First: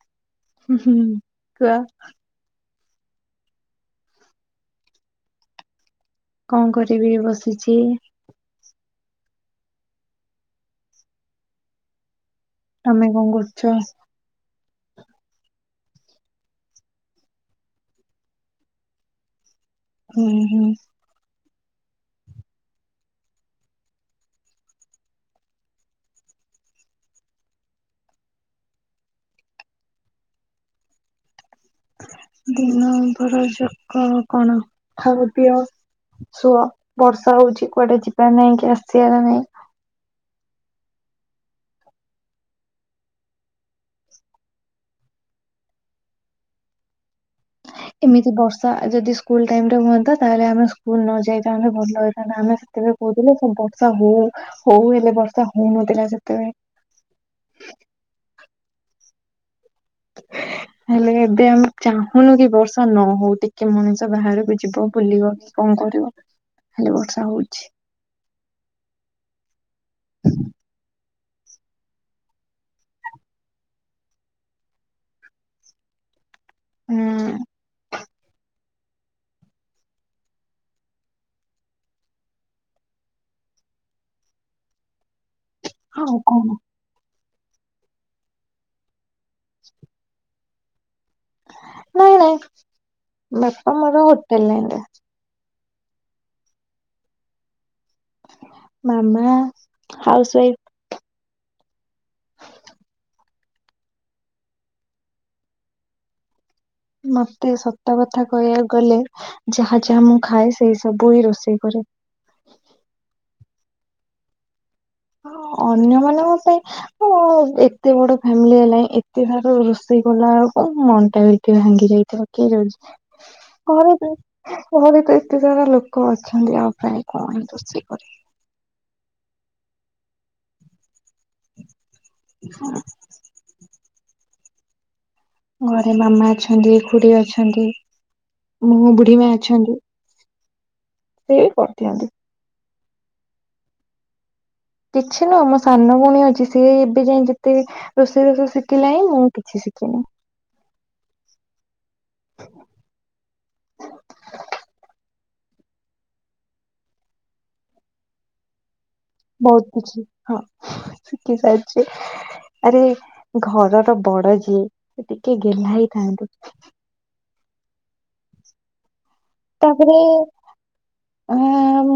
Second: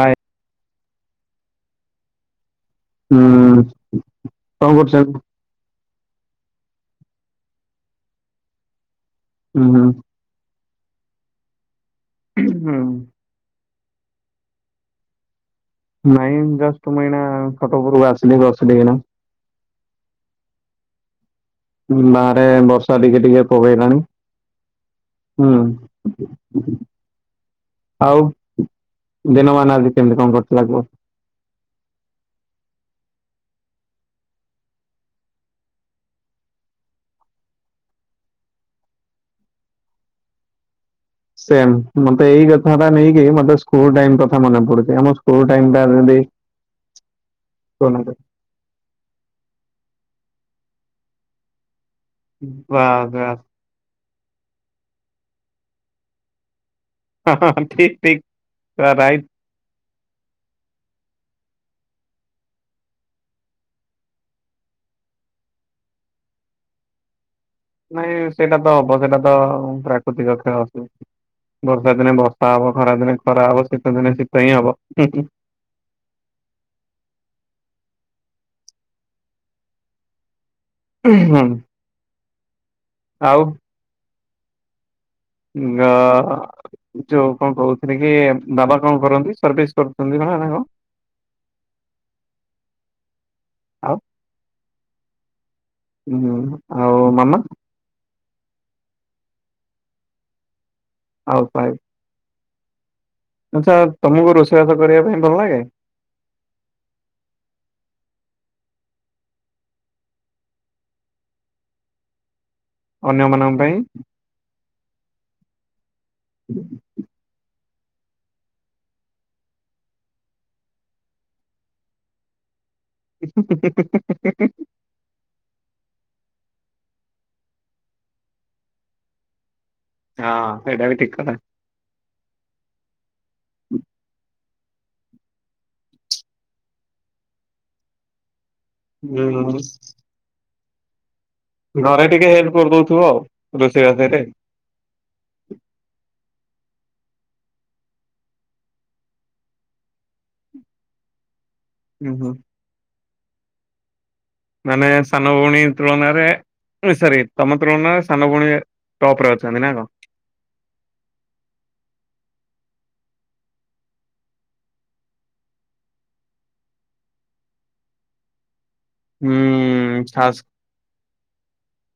ଆଉ ହୁଁ ହୁଁ କୁହ? ହୁଁ କଣ କରୁଛ? କଣ କରିବି ବସିଛି। ହୁଁ ହୁଁ। ହୁଁ। ତମେ କଣ କରୁଛ? ନାଇଁ ଜଷ୍ଟ ମୁଁ ଏଇନା ଖଟ ଉପରକୁ ଆସିଲି ବସିଲି କିନା। ହୁଁ ହୁଁ ବାହାରେ ବର୍ଷା ଟିକେ ଟିକେ ପକେଇଲାଣି। ହୁଁ। ଆଉ ଦିନମାନ ଆଜି କେମିତି କଁ କଟିଲା କୁହ। ଦିନ ନମ୍ବର ଯାକ କଣ ଖାଇବା ପିଆ ସୁଅ ବର୍ଷା ହୋଉଛି କୁଆଡେ଼ ଯିବାର ନାହିଁ କି ଆସିବାର ନାହିଁ। ସେ ଏମିତି ଏଇ କଥା ଟା ନେଇକି ମତେ ସ୍କୁ ଟାଇମ୍ କଥା ମନେ ପଡୁଛି। ଆମ ସ୍କୁ ଟାଇମ୍ ଟା ଯଦି ହ [inaudible] କହନା କହ। ଏମିତି ବର୍ଷା ଯଦି ସ୍କୁଲ ଟାଇମ୍ ରେ ହୁଅନ୍ତା ତାହେଲେ ଆମେ ସ୍କୁଲ ନ ଯାଇଥାନ୍ତେ ଭଲ ହେ ତାହେଲେ ଆମେ ସେତେବେଳେ ବାସ୍ କହୁଥିଲେ ବାସ୍ ସବୁ ବର୍ଷା ହୋଉ ହୋଉ ହେଲେ ବର୍ଷା ହୋଉନଥିଲା ସେତେବେଳେ ହଁ ହଁ ହଁ ଠିକ ଠିକ ରା ରାଇଟ। ହେ ହେ। ହେଲେ ଏବେ ଆମେ ଚାହୁଁନୁ କି ବର୍ଷା ନ ହୋଉ ଟିକେ ମଣିଷ ବାହାରକୁ ଯିବ ବୁଲିବ। କଣ କରିବ ଖାଲି ବର୍ଷା ହୋଉଚି। ନାଇଁ ସେଇଟା ତ ହବ ତ ଆଉ ସେଇଟା ତ ପ୍ରାକୃତିକ କ୍ଷୟ ହୁଏ। ବର୍ଷା ଦିନେ ବର୍ଷା ହବ ଖରା ଦିନେ ଖରା ହବ ଶୀତ ଦିନେ ଶୀତ ହିଁ ହବ ହୁଁ ହୁଁ। ହୁଁ। ଉଁ ହୁଁ। ଆଉ। ଆଉ ଗଅ କଣ ଯୋଉ କଣ କହୁଥିଲ କି ବାବା କଣ କରନ୍ତି ସର୍ଭିସ୍ କରୁଛନ୍ତି ନା କ କଣ? ନାଇଁ ନାଇଁ ବାପା ଆଉ ମୋର ହୋଟେଲ ଲାଇନ୍ ରେ। ହୁଁ ଆଉ ମାମା ମାମା ହାଉସୱାଇଫ୍। [unintelligible] ଆଛା ତମକୁ ରୋଷେଇବାସ କରିବା ପାଇଁ ଭଲ ଲାଗେ ମତେ ସତ କଥା କହିବାକୁ ଗଲେ, ଯାହା ଯାହା ମୁଁ ଖାଏ ସେଇ ସବୁ ହିଁ ରୋଷେଇ କରେ। ଅନ୍ୟମାନଙ୍କ ପାଇଁ ହଁ ଅନ୍ୟମାନଙ୍କ ପାଇଁ ହଁ ଏତେ ବଡ ଫ୍ୟାମିଲି ହେଲାଣି, ଏତେ ସାରା ରୋଷେଇ କଲା ବେଳକୁ, ମନ ଟା ଭାଙ୍ଗି ଯାଇଥାଏ କି? ଘରେ ତୁ। ଘରେ ତ ଏତେ ସାରା ଲୋକ ଅଛନ୍ତି ଆଉ ପ୍ରାୟେ କଣ ରୋଷେଇ କରିବି। ହଁ ସେଇଟା ବି ଠିକ୍ କଥା। ହଁ। ହୁଁ। ଘରେ ମାମା ଅଛନ୍ତି ଖୁଡି ଅଛନ୍ତି ମୁଁ ବୁଢୀ ମା ହୁଁ। ଅଛନ୍ତି ସେ ବି ଘରେ କରିଦିଅନ୍ତି। ଟିକେ ହେଲ୍ପ କରିଦଉଥିବ ଆଉ ରୋଷେଇ ବାସରେ। କିଛି ନୁହଁ ମୋ ସାନ ଭଉଣୀ ଅଛି ସିଏ ଏବେ ଯାଇ ଯେତେ ରୋଷେଇ ବାସ ଶିଖିଲାଇଁ ମୁଁ କିଛି ଶିଖିନି। ଉଁ ହୁଁ। ମାନେ ସାନ ଭଉଣୀ ତୁଳନାରେ ହେ ସରି ତମ ତୁଳନାରେ ସାନ ଭଉଣୀ ଟପ୍ ରେ ଅଛନ୍ତି ବହୁତ ନା କଣ? କିଛି ହଁ ଶିଖି ସାରି ଆରେ ଘରର ବଡ ଯିଏ, ସେ ଟିକେ ଗେହ୍ଲା ହେଇଥାନ୍ତି। ହୁଁ ତାପରେ ଖାସ୍ ହ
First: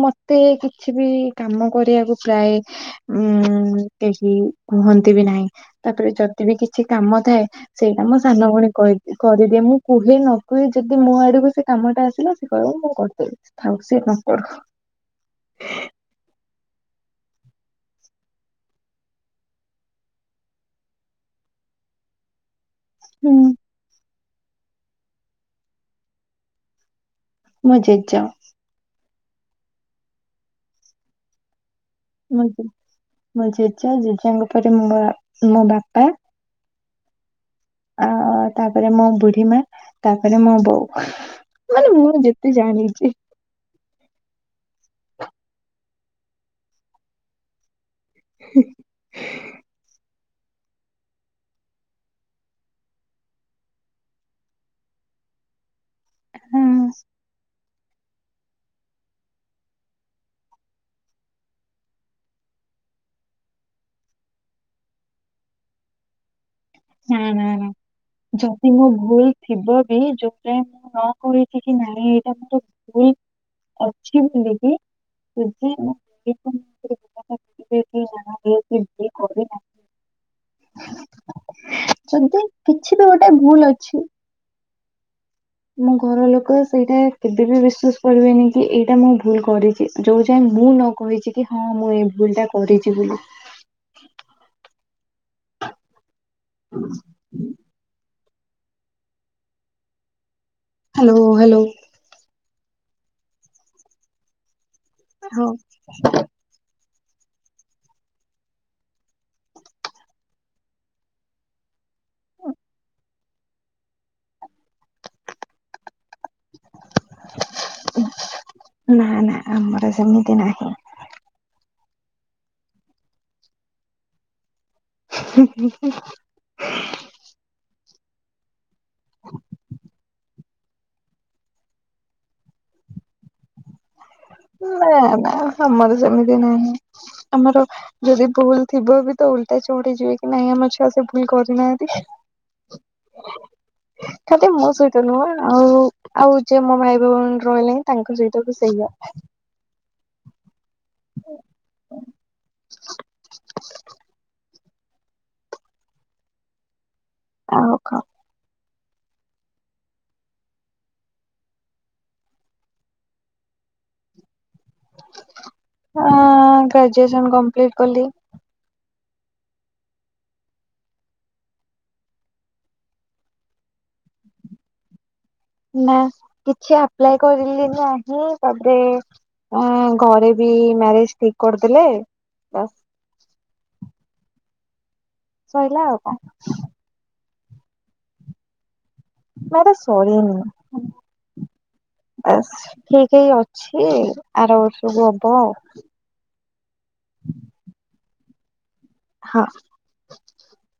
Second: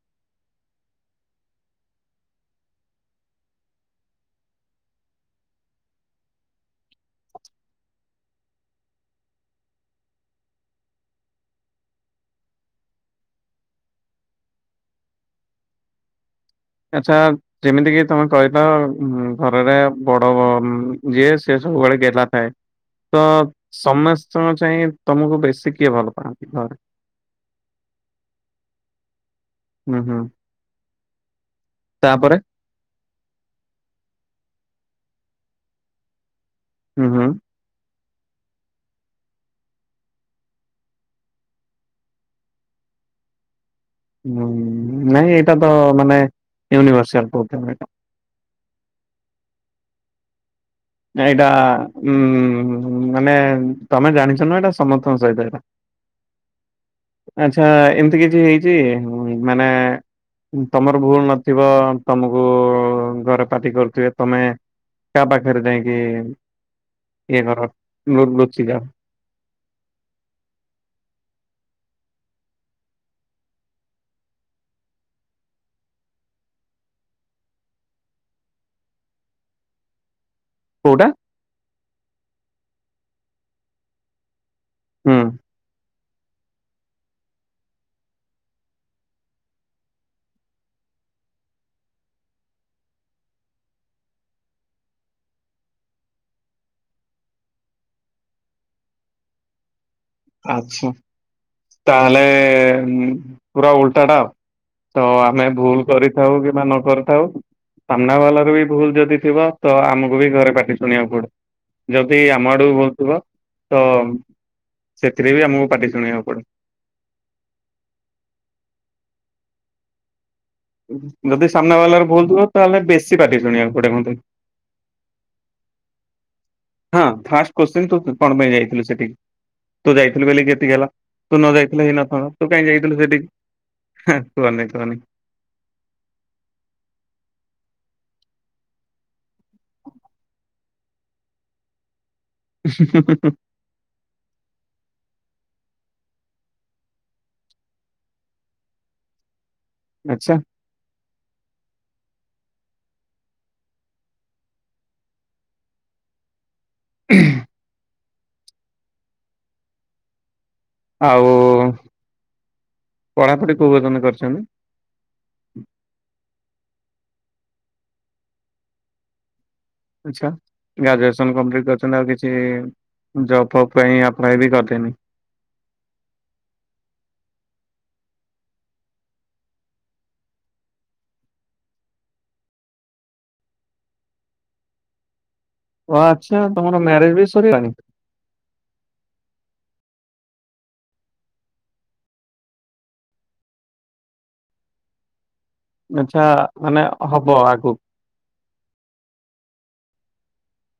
ମତେ କିଛି ବି କାମ କରିବାକୁ ପ୍ରାୟ ଉଁ କେହି କୁହନ୍ତି ବି ନାହିଁ, ତାପରେ ଯଦି ବିି କିଛି କାମ ଥାଏ ସେଇଟା ମୋ ସାନ ଭଉଣୀ କହି- କରିଦିଏ ମୁଁ କୁହେ ନ କୁହେ ଯଦି ମୋ ଆଡ଼କୁ ସେ କାମ ଟା ଆସି ଲା ସେ କହିବ ମୁଁ କରିଦେବି ଥାଉ ସିଏ ନ କରୁ ଆଚ୍ଛା ଯେମିତି କିି ତମେ କହିଲ ଘରରେ ବଡ଼ ଯିଏ ସିଏ ସବୁବେଳେ ଗେଲା ଥାଏ। ତ ହୁଁ ସମସ୍ତଙ୍କ ଚାହି ତମକୁ ବେଶୀ କିଏ ଭଲ ପାଆନ୍ତି ଘରେ? ମୋ ଜେଜ ହୁଁ ହୁଁ। ତାପରେ ମୋ ଜେଜ ଜେଜଙ୍କ ପରେ ମୋ ମୋ ବାପା ହୁଁ ହୁଁ। ଆଉ ତାପରେ ମୋ ବୁଢୀ ମା ତାପରେ ମୋ ବୋଉ। ମାନେ ମୁଁ ଯେତେ ଜାଣିଛି। ହୁଁ ନାଇଁ ଏଇଟା ତ ମାନେ ୟୁନିଭର୍ସିଆଲ୍ ବେଧେ ଏଇଟା [unintelligible] ଏଇଟା ଉଁ ମାନେ ତମେ ଜାଣିଛନା ଏଇଟା ସମସ୍ତଙ୍କ ସହିତ ଏଇଟା ଆଚ୍ଛା ଏମିତି କିଛି ହେଇଛି ମାନେ ତମର ଭୁଲ୍ ନଥିବ ତମକୁ ଘରେ ପାଟି କରୁଥିବେ ତମେ। କା ପାଖରେ ଯାଇଁକି ହଁ ଯଦି ମୁଁ ଭୁଲ୍ ଥିବ ବି ଯୋଉଟା ମୁଁ ନ କହିକି କି ନାହିଁ ଏଇଟା ମୋର ଭୁଲ୍ ଅଛି ବୋଲିକି [unintelligible] କୋଉଟା? ଯଦି କିଛି ବି ଗୋଟେ ଭୁଲ ଅଛି। ହୁଁ। ମୋ ଘର ଲୋକ ସେଇଟା କେବେ ବି ବିଶ୍ବାସ କରିବେନି କି ଏଇଟା ମୁଁ ଭୁଲ କରିଛି। ଯୋଉ ଯାଏଁ ମୁଁ ନ କହିଛି କି ହଁ ମୁଁ ଏଇ ଭୁଲ ଟା କରିଛି ବୋଲି। [unintelligible] ଆଚ୍ଛା ହାଲୋ ହାଲୋ ତାହେଲେ ପୁରା ଓଲ୍ଟାଟା ଆଉ ତ ହଁ ଆମେ ଭୁଲ୍ କରିଥାଉ କିବା ନ କରିଥାଉ। ସାମ୍ନା ବାଲା ର ବି ଭୁଲ୍ ଯଦି ଥିବ ତ ଆମକୁ ବି ଘରେ ପାଟି ଶୁଣିବାକୁ ପଡ଼େ ଯଦି ଆମ ଆଡ଼ୁ ଭୁଲ୍ ଥିବ ତ ସେଥିରେ ବି ଆମକୁ ପାଟି ଶୁଣିବାକୁ ପଡ଼େ। ନା ନା ଆମର ସେମିତି ନାହିଁ। ଯଦି ସାମ୍ନା ବାଲରେ ଭୁଲ୍ ଥିବ ତାହେଲେ ବେଶୀ ପାଟି ଶୁଣିବାକୁ ପଡ଼େ ମତେ। [unintelligible] ହଁ ଫାଷ୍ଟ କଶ୍ଚେନ୍ ତୁ କଣ ପାଇଁ ଯାଇଥିଲୁ ସେଠିକି? ତୁ ଯାଇଥିଲୁ କି ବୋଲି କେତିକି ହେଲା ତୁ ନ ଯାଇଥିଲ ହେଇ ନଥାନ୍ତା ତୁ କାଇହିଁ ଯାଇଥିଲୁ ସେଠିକି? ହେଁ କୁହନି ନା କୁହନି ନା ଆମର ସେମିତି ନାହିଁ ଆମର ଯଦି ଭୁଲ ଥିବ ବି ତ ଉଲ୍ଟା ଚଉଢି ଯିବେ କି ନାଇଁ ଆମ ଛୁଆ ସେ ଭୁଲ୍ କରିନାହାନ୍ତି। [unintelligible] ହଁ ଖାଦ ମୋ ସହିତ ନୁହଁ ଆଉ ଆଉ ଯେ ମୋ ଭାଇ ଭଉଣୀ ରହିଲେ ବି ତାଙ୍କ ସହିତ ବି ସେଇଆ। ଆଚ୍ଛା [unintelligible] ଉହୁଁ ଆଉ ଖ ଆଉ ପଢାପଢି କୋଉ ପର୍ୟ୍ଯନ୍ତ କରିଛନ୍ତି। ଅ ଗ୍ରାଜୁଏସନ କମ୍ପ୍ଲିଟ୍ କଲି। ଆଛା ଗ୍ରାଜୁଏସନ୍ କପ୍ଲିଟ୍ କରୁଛନ୍ତି ଆଉ କିଛି ଜବ୍ ଫପ୍ ପାଇଁ ଆପଲାଏ ବି କରିଥିନି। ନା କିଛି ଆପ୍ଲାଏ କରିଲି ନାହିଁ ତାପରେ ଘରେ ବି ମ୍ୟାରେଜ ଠିକ କରିଦେଲେ। ସଇଲା ଓ ଆଉ କଣ ଆଚ୍ଛା ତମର ମ୍ୟାରେଜ ବି ସରିଗଲାଣି? ମ୍ୟାରେଜ ସରିନି। ଠିକ ହେଇ ଅଛି ଆର ବର୍ଷକୁ ହବ ଆଉ। ଆଚ୍ଛା ମାନେ ହବ ଆଗକୁ। ହଁ।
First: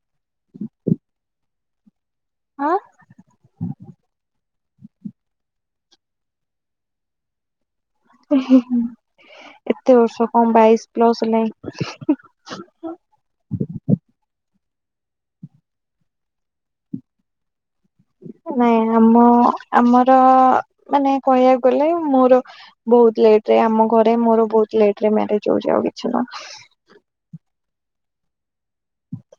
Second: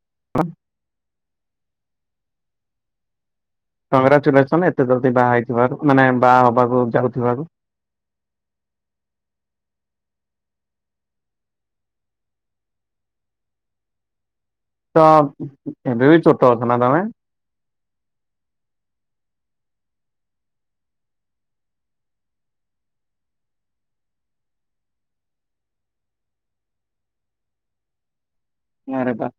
[unintelligible] ଆଁ? କଂଗ୍ରାଚୁଲେସନ ଏତେ ଜଲଦି ବାହା ହେଇଥିବାରୁ ମାନେ ବାହା ହବାକୁ ଯାଉଥିବାରୁ। ଏତେ ବର୍ଷ କଣ ବାଇଶ ପ୍ଲସ ହେଲାଣି। ତ ଏବେ ବି ଛୋଟ ଅଛ ନା ତମେ? ନାଇଁ ଆମ ଆମର ମାନେ କହିବାକୁ ଗଲେ ମୋର ବହୁତ ଲେଟ ରେ ଆମ ଘରେ ମୋର ବହୁତ ଲେଟରେ ମ୍ୟାରେଜ ହଉଛି ଆଉ କିଛି ନୁହଁ। ନାଁରେ ଟା।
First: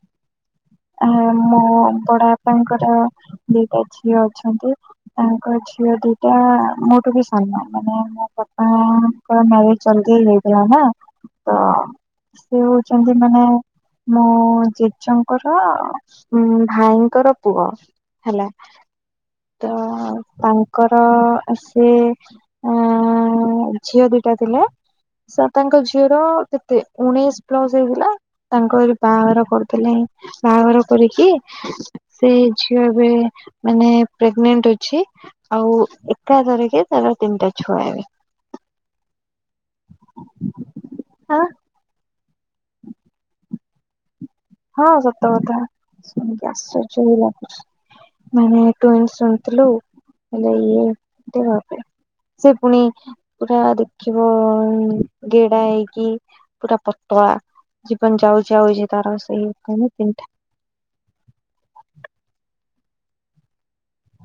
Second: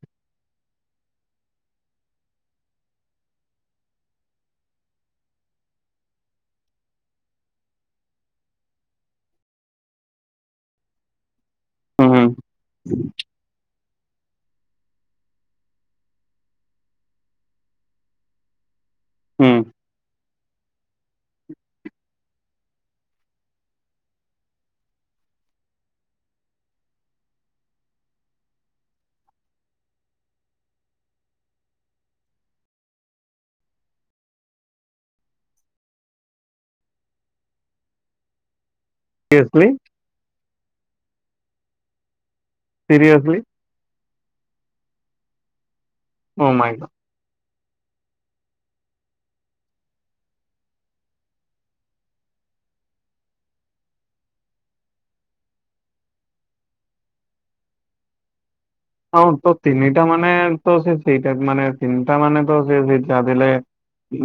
ଆ ମୋ ବଡ ବାପାଙ୍କର ଦିଟା ଝିଅ ଅଛନ୍ତି। ତାଙ୍କ ଝିଅ ଦିଟା ମୋଠୁ ବି ସାନ ମାନେ ମୋ ବାପା ନ ଚଲଦେଇ ହେଇଥିଲା ନା ତ ହୁଁ ସେ ହଉଛନ୍ତି ମାନେ ମୋ ଜେଜେଙ୍କର ଉ ଭାଇଙ୍କର ପୁଅ ହେଲା ହୁଁ ତ ତାଙ୍କର ସେ ଝିଅ ଦିଟା ଥିଲେ। ସାର ତାଙ୍କ ଝିଅର କେତେ ଉଣେଇଶ ପ୍ଲସ ହେଇଥିଲା। ତାଙ୍କ ବାହାଘର କରିଦେଲେ ବାହାଘର କରିକି ସେଇ ଝିଅ ଏବେ ମାନେ ପ୍ରେଗନଣ୍ଟ ଅଛି। ଆଉ ଏକାଥର କେ ତାର ତିନିଟା ଛୁଆ ଏବେ। [unintelligible] ଆଁ? ସିରିୟସଲି। ହଁ, ସତ କଥା ଶୁଣିକି ଓ ମାଇଁ ଆଶ୍ଚର୍ଯ୍ୟ ବି ଲାଗୁଚି। ମାନେ ତୁ ଏନ୍ତି ଶୁଣିଥିଲୁ, ହେଲେ ଇଏ [unintelligible] ସେ ପୁଣି ପୁରା ଦେଖିବ ଗେଡା଼ ହେଇକି ପୁରା ପତଳା। ଜୀବନ ଯାଉଚି ଆଉଚି ତାର। ହଁ, ସେଇ ତ ତିନିଟା ପିନ୍ଧା ମାନେ, ତ ସେ ଦିଟା ମାନେ ତିନିଟା ମାନେ, ତ ସେ ସେଇଟା ଦେଲେ।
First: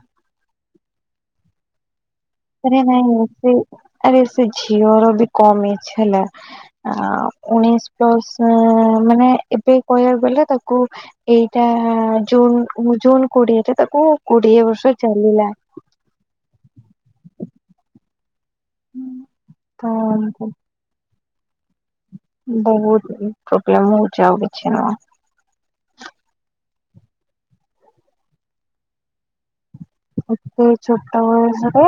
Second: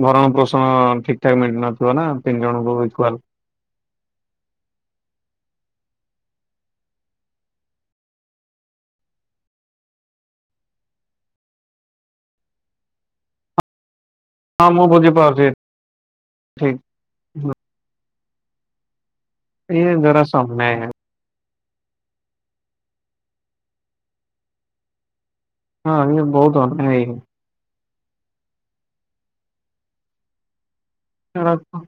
ଭରଣ ପୋଷଣ ଠିକଠାକ ମିଳି ନଥିବ ନା? ତିନି ଜଣଙ୍କୁ ଆରେ ଇକ୍ୱାଲ। ନାଇଁ ଏ ଆରେ ଏ ସେ ଝିଅର ବି କମ୍ ଇଚ୍ଛା ହେଲା। ଆ ଉଣେଇଶ ପ୍ଲସ ମାନେ ଏବେ କହିବାକୁ ଗଲେ ତାକୁ ଏଇଟା ଜୁନ ଜୁନ କୋଡିଏଟା ତାକୁ କୋଡିଏ ବର୍ଷ ଚାଲିଲା। ଠିକ୍। ଇଏ ତ ଜରା ସନା ବହୁତ ପ୍ରୋବ୍ଲେମ ହଉଛି ଆଉ କିଛି ନୁହଁ। ହଁ ଇଏ ବହୁତ [unintelligible] ଏତେ ଛୋଟ ଏଗୁଡା ବୟସରେ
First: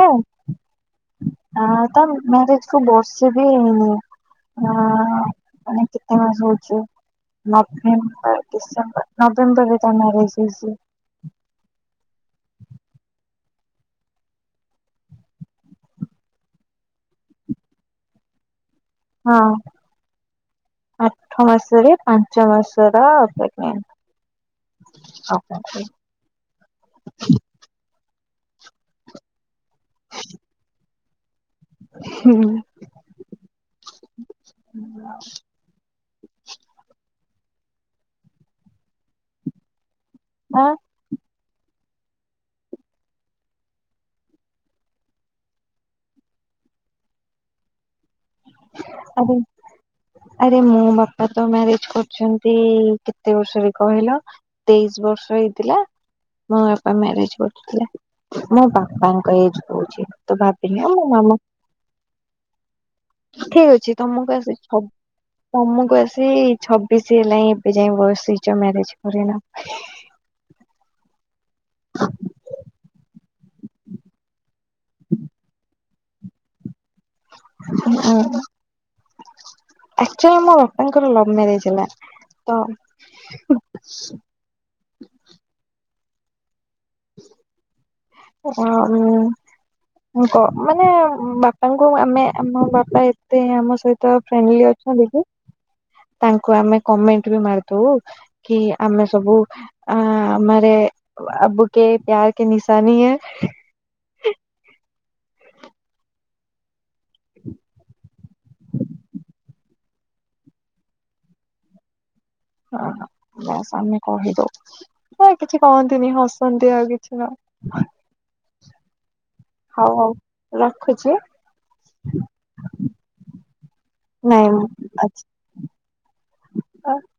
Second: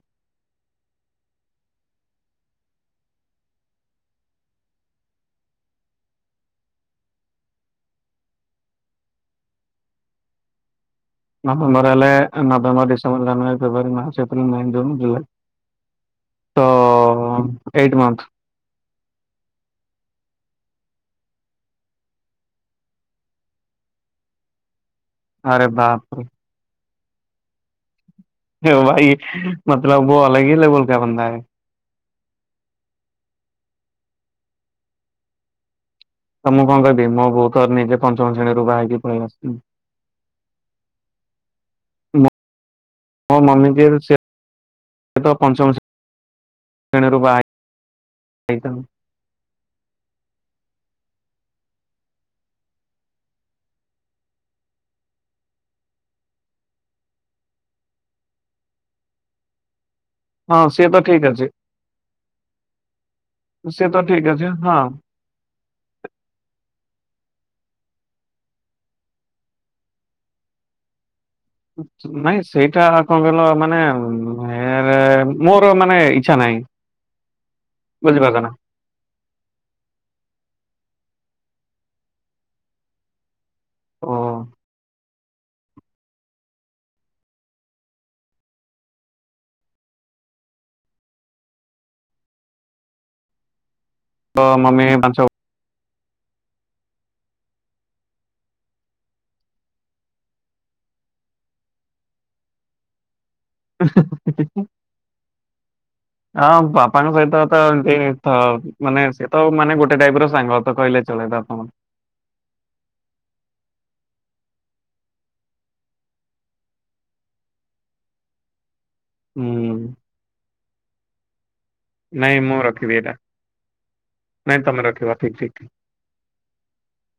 ଆ ତା ମରେଜକୁୁ ବର୍ଷେ ବି ହେଇନି। ହଁ ମାନେ କେତେ ମାସ ହଉଛି? ନଭେମ୍ବର ଡିସେମ୍ବର ନଭେମ୍ବର ରେ ତା ମ୍ୟାରେଜ ହେଇଛି। ନଭେମ୍ବର ହେଲେ November, December, January, February, March, April, May, June, July. ତଅ ଏଇଟ୍ ମନ୍ଥ। ହଁ। ଆଠ ମାସରେ ପାଞ୍ଚ ମାସର ପେମେଣ୍ଟ। ଆରେ ବାପରେ [unintelligible] ହେ ଭାଇ ମତଲବ ବୋ ଅଲଗ ହି ଲେବଲ କା ବନ୍ଦା ହେ। ହୁଁ [unintelligible] ତ ମୁଁ କଣ କହିବି, ମୋ ବୋଉ ତ ନିଜେ ପଞ୍ଚମ ଶ୍ରେଣୀରୁ ବା ହେଇକି ପଳେଇ ଆସିଚି। ଆଁ ମୋ ମୋ ମମିି ଦିହରୁ ସେ, ପଞ୍ଚମ ଶେ, ଶ୍ରେଣୀରୁ ବା ଆଜ୍ଞା ଆରେ ମୋ ବାପା ତ ମ୍ୟାରେଜ କରିଛନ୍ତି କେତେ ବର୍ଷରେ କହିଲ? ତେଇଶି ବର୍ଷ ହେଇଥିଲା? ମୋ ବାପା ମ୍ୟାରେଜ୍ କରଥିଲେ, ମୋ ବାପାଙ୍କ ଏଜ ହଉଚି ତୁ ହଁ ସିଏ ଭାବିନେ ତ ମୋ ଠିକ ମାମା ଅଛି। ଠିକ ସେ ଅଛି ତ ଠିକ ତମକୁ ଅଛି ଆସି ହଁ। ସବ୍ ତମକୁ ଆସି ଛବିଶି ହେଲାଣି, ଏବେ ଯାଇ ବସିଛ ମ୍ୟାରେଜ କରିନ? ନାଇଁ ସେଇଟା କଣ କହିଲ ମାନେ ମୋର ମାନେ ଇଛାନାଇ [unintelligible] ଆକୁଚୁଆଲି ମୋ ବାପାଙ୍କର ଲଭ୍ ମ୍ୟାରେଜ ହେଲା, ତ ଓ ଓ [unintelligible] କ ମାନେ ବାପାଙ୍କୁ ଆମେ ଆମ ବାପା ଏତେ ଆମ ସହିତ ତମ ତ ଫ୍ରେଣ୍ଡଲି ମମି ଅଛନ୍ତି ପାଞ୍ଚ କି, ତାଙ୍କୁ ଆମେ କମେଣ୍ଟ ବି ମାରିଦବୁ କି ଆମେ ସବୁ ଆ ମାରେ ଆବୁ କେ ପ୍ୟାର କେ ନିଶାନୀ ହେ। [unintelligible] ହଁ, ବାପାଙ୍କ ସହିତ ତ ଏନ୍ତି ଥ ମାନେ ସେତ ମାନେ ଗୋ ଗୋଟେ ଟାଇପ ର ସାଙ୍ଗ ତ କହିଲେ ଚଳେ ତମର ଓ ବାସ ଆମେ କହିଦଉ କିଛି କହନ୍ତିନି ହସନ୍ତି ଆଉ କିଛି ନା ହୁଁ ଉଁ ହଉ ଆଉ ରଖୁଛି। ନାଇଁ ମୁଁ ରଖିବି ଏଇଟା, ନାଇଁ ତମେ ରଖିବ ଠିକ୍ ଠିକ [unintelligible]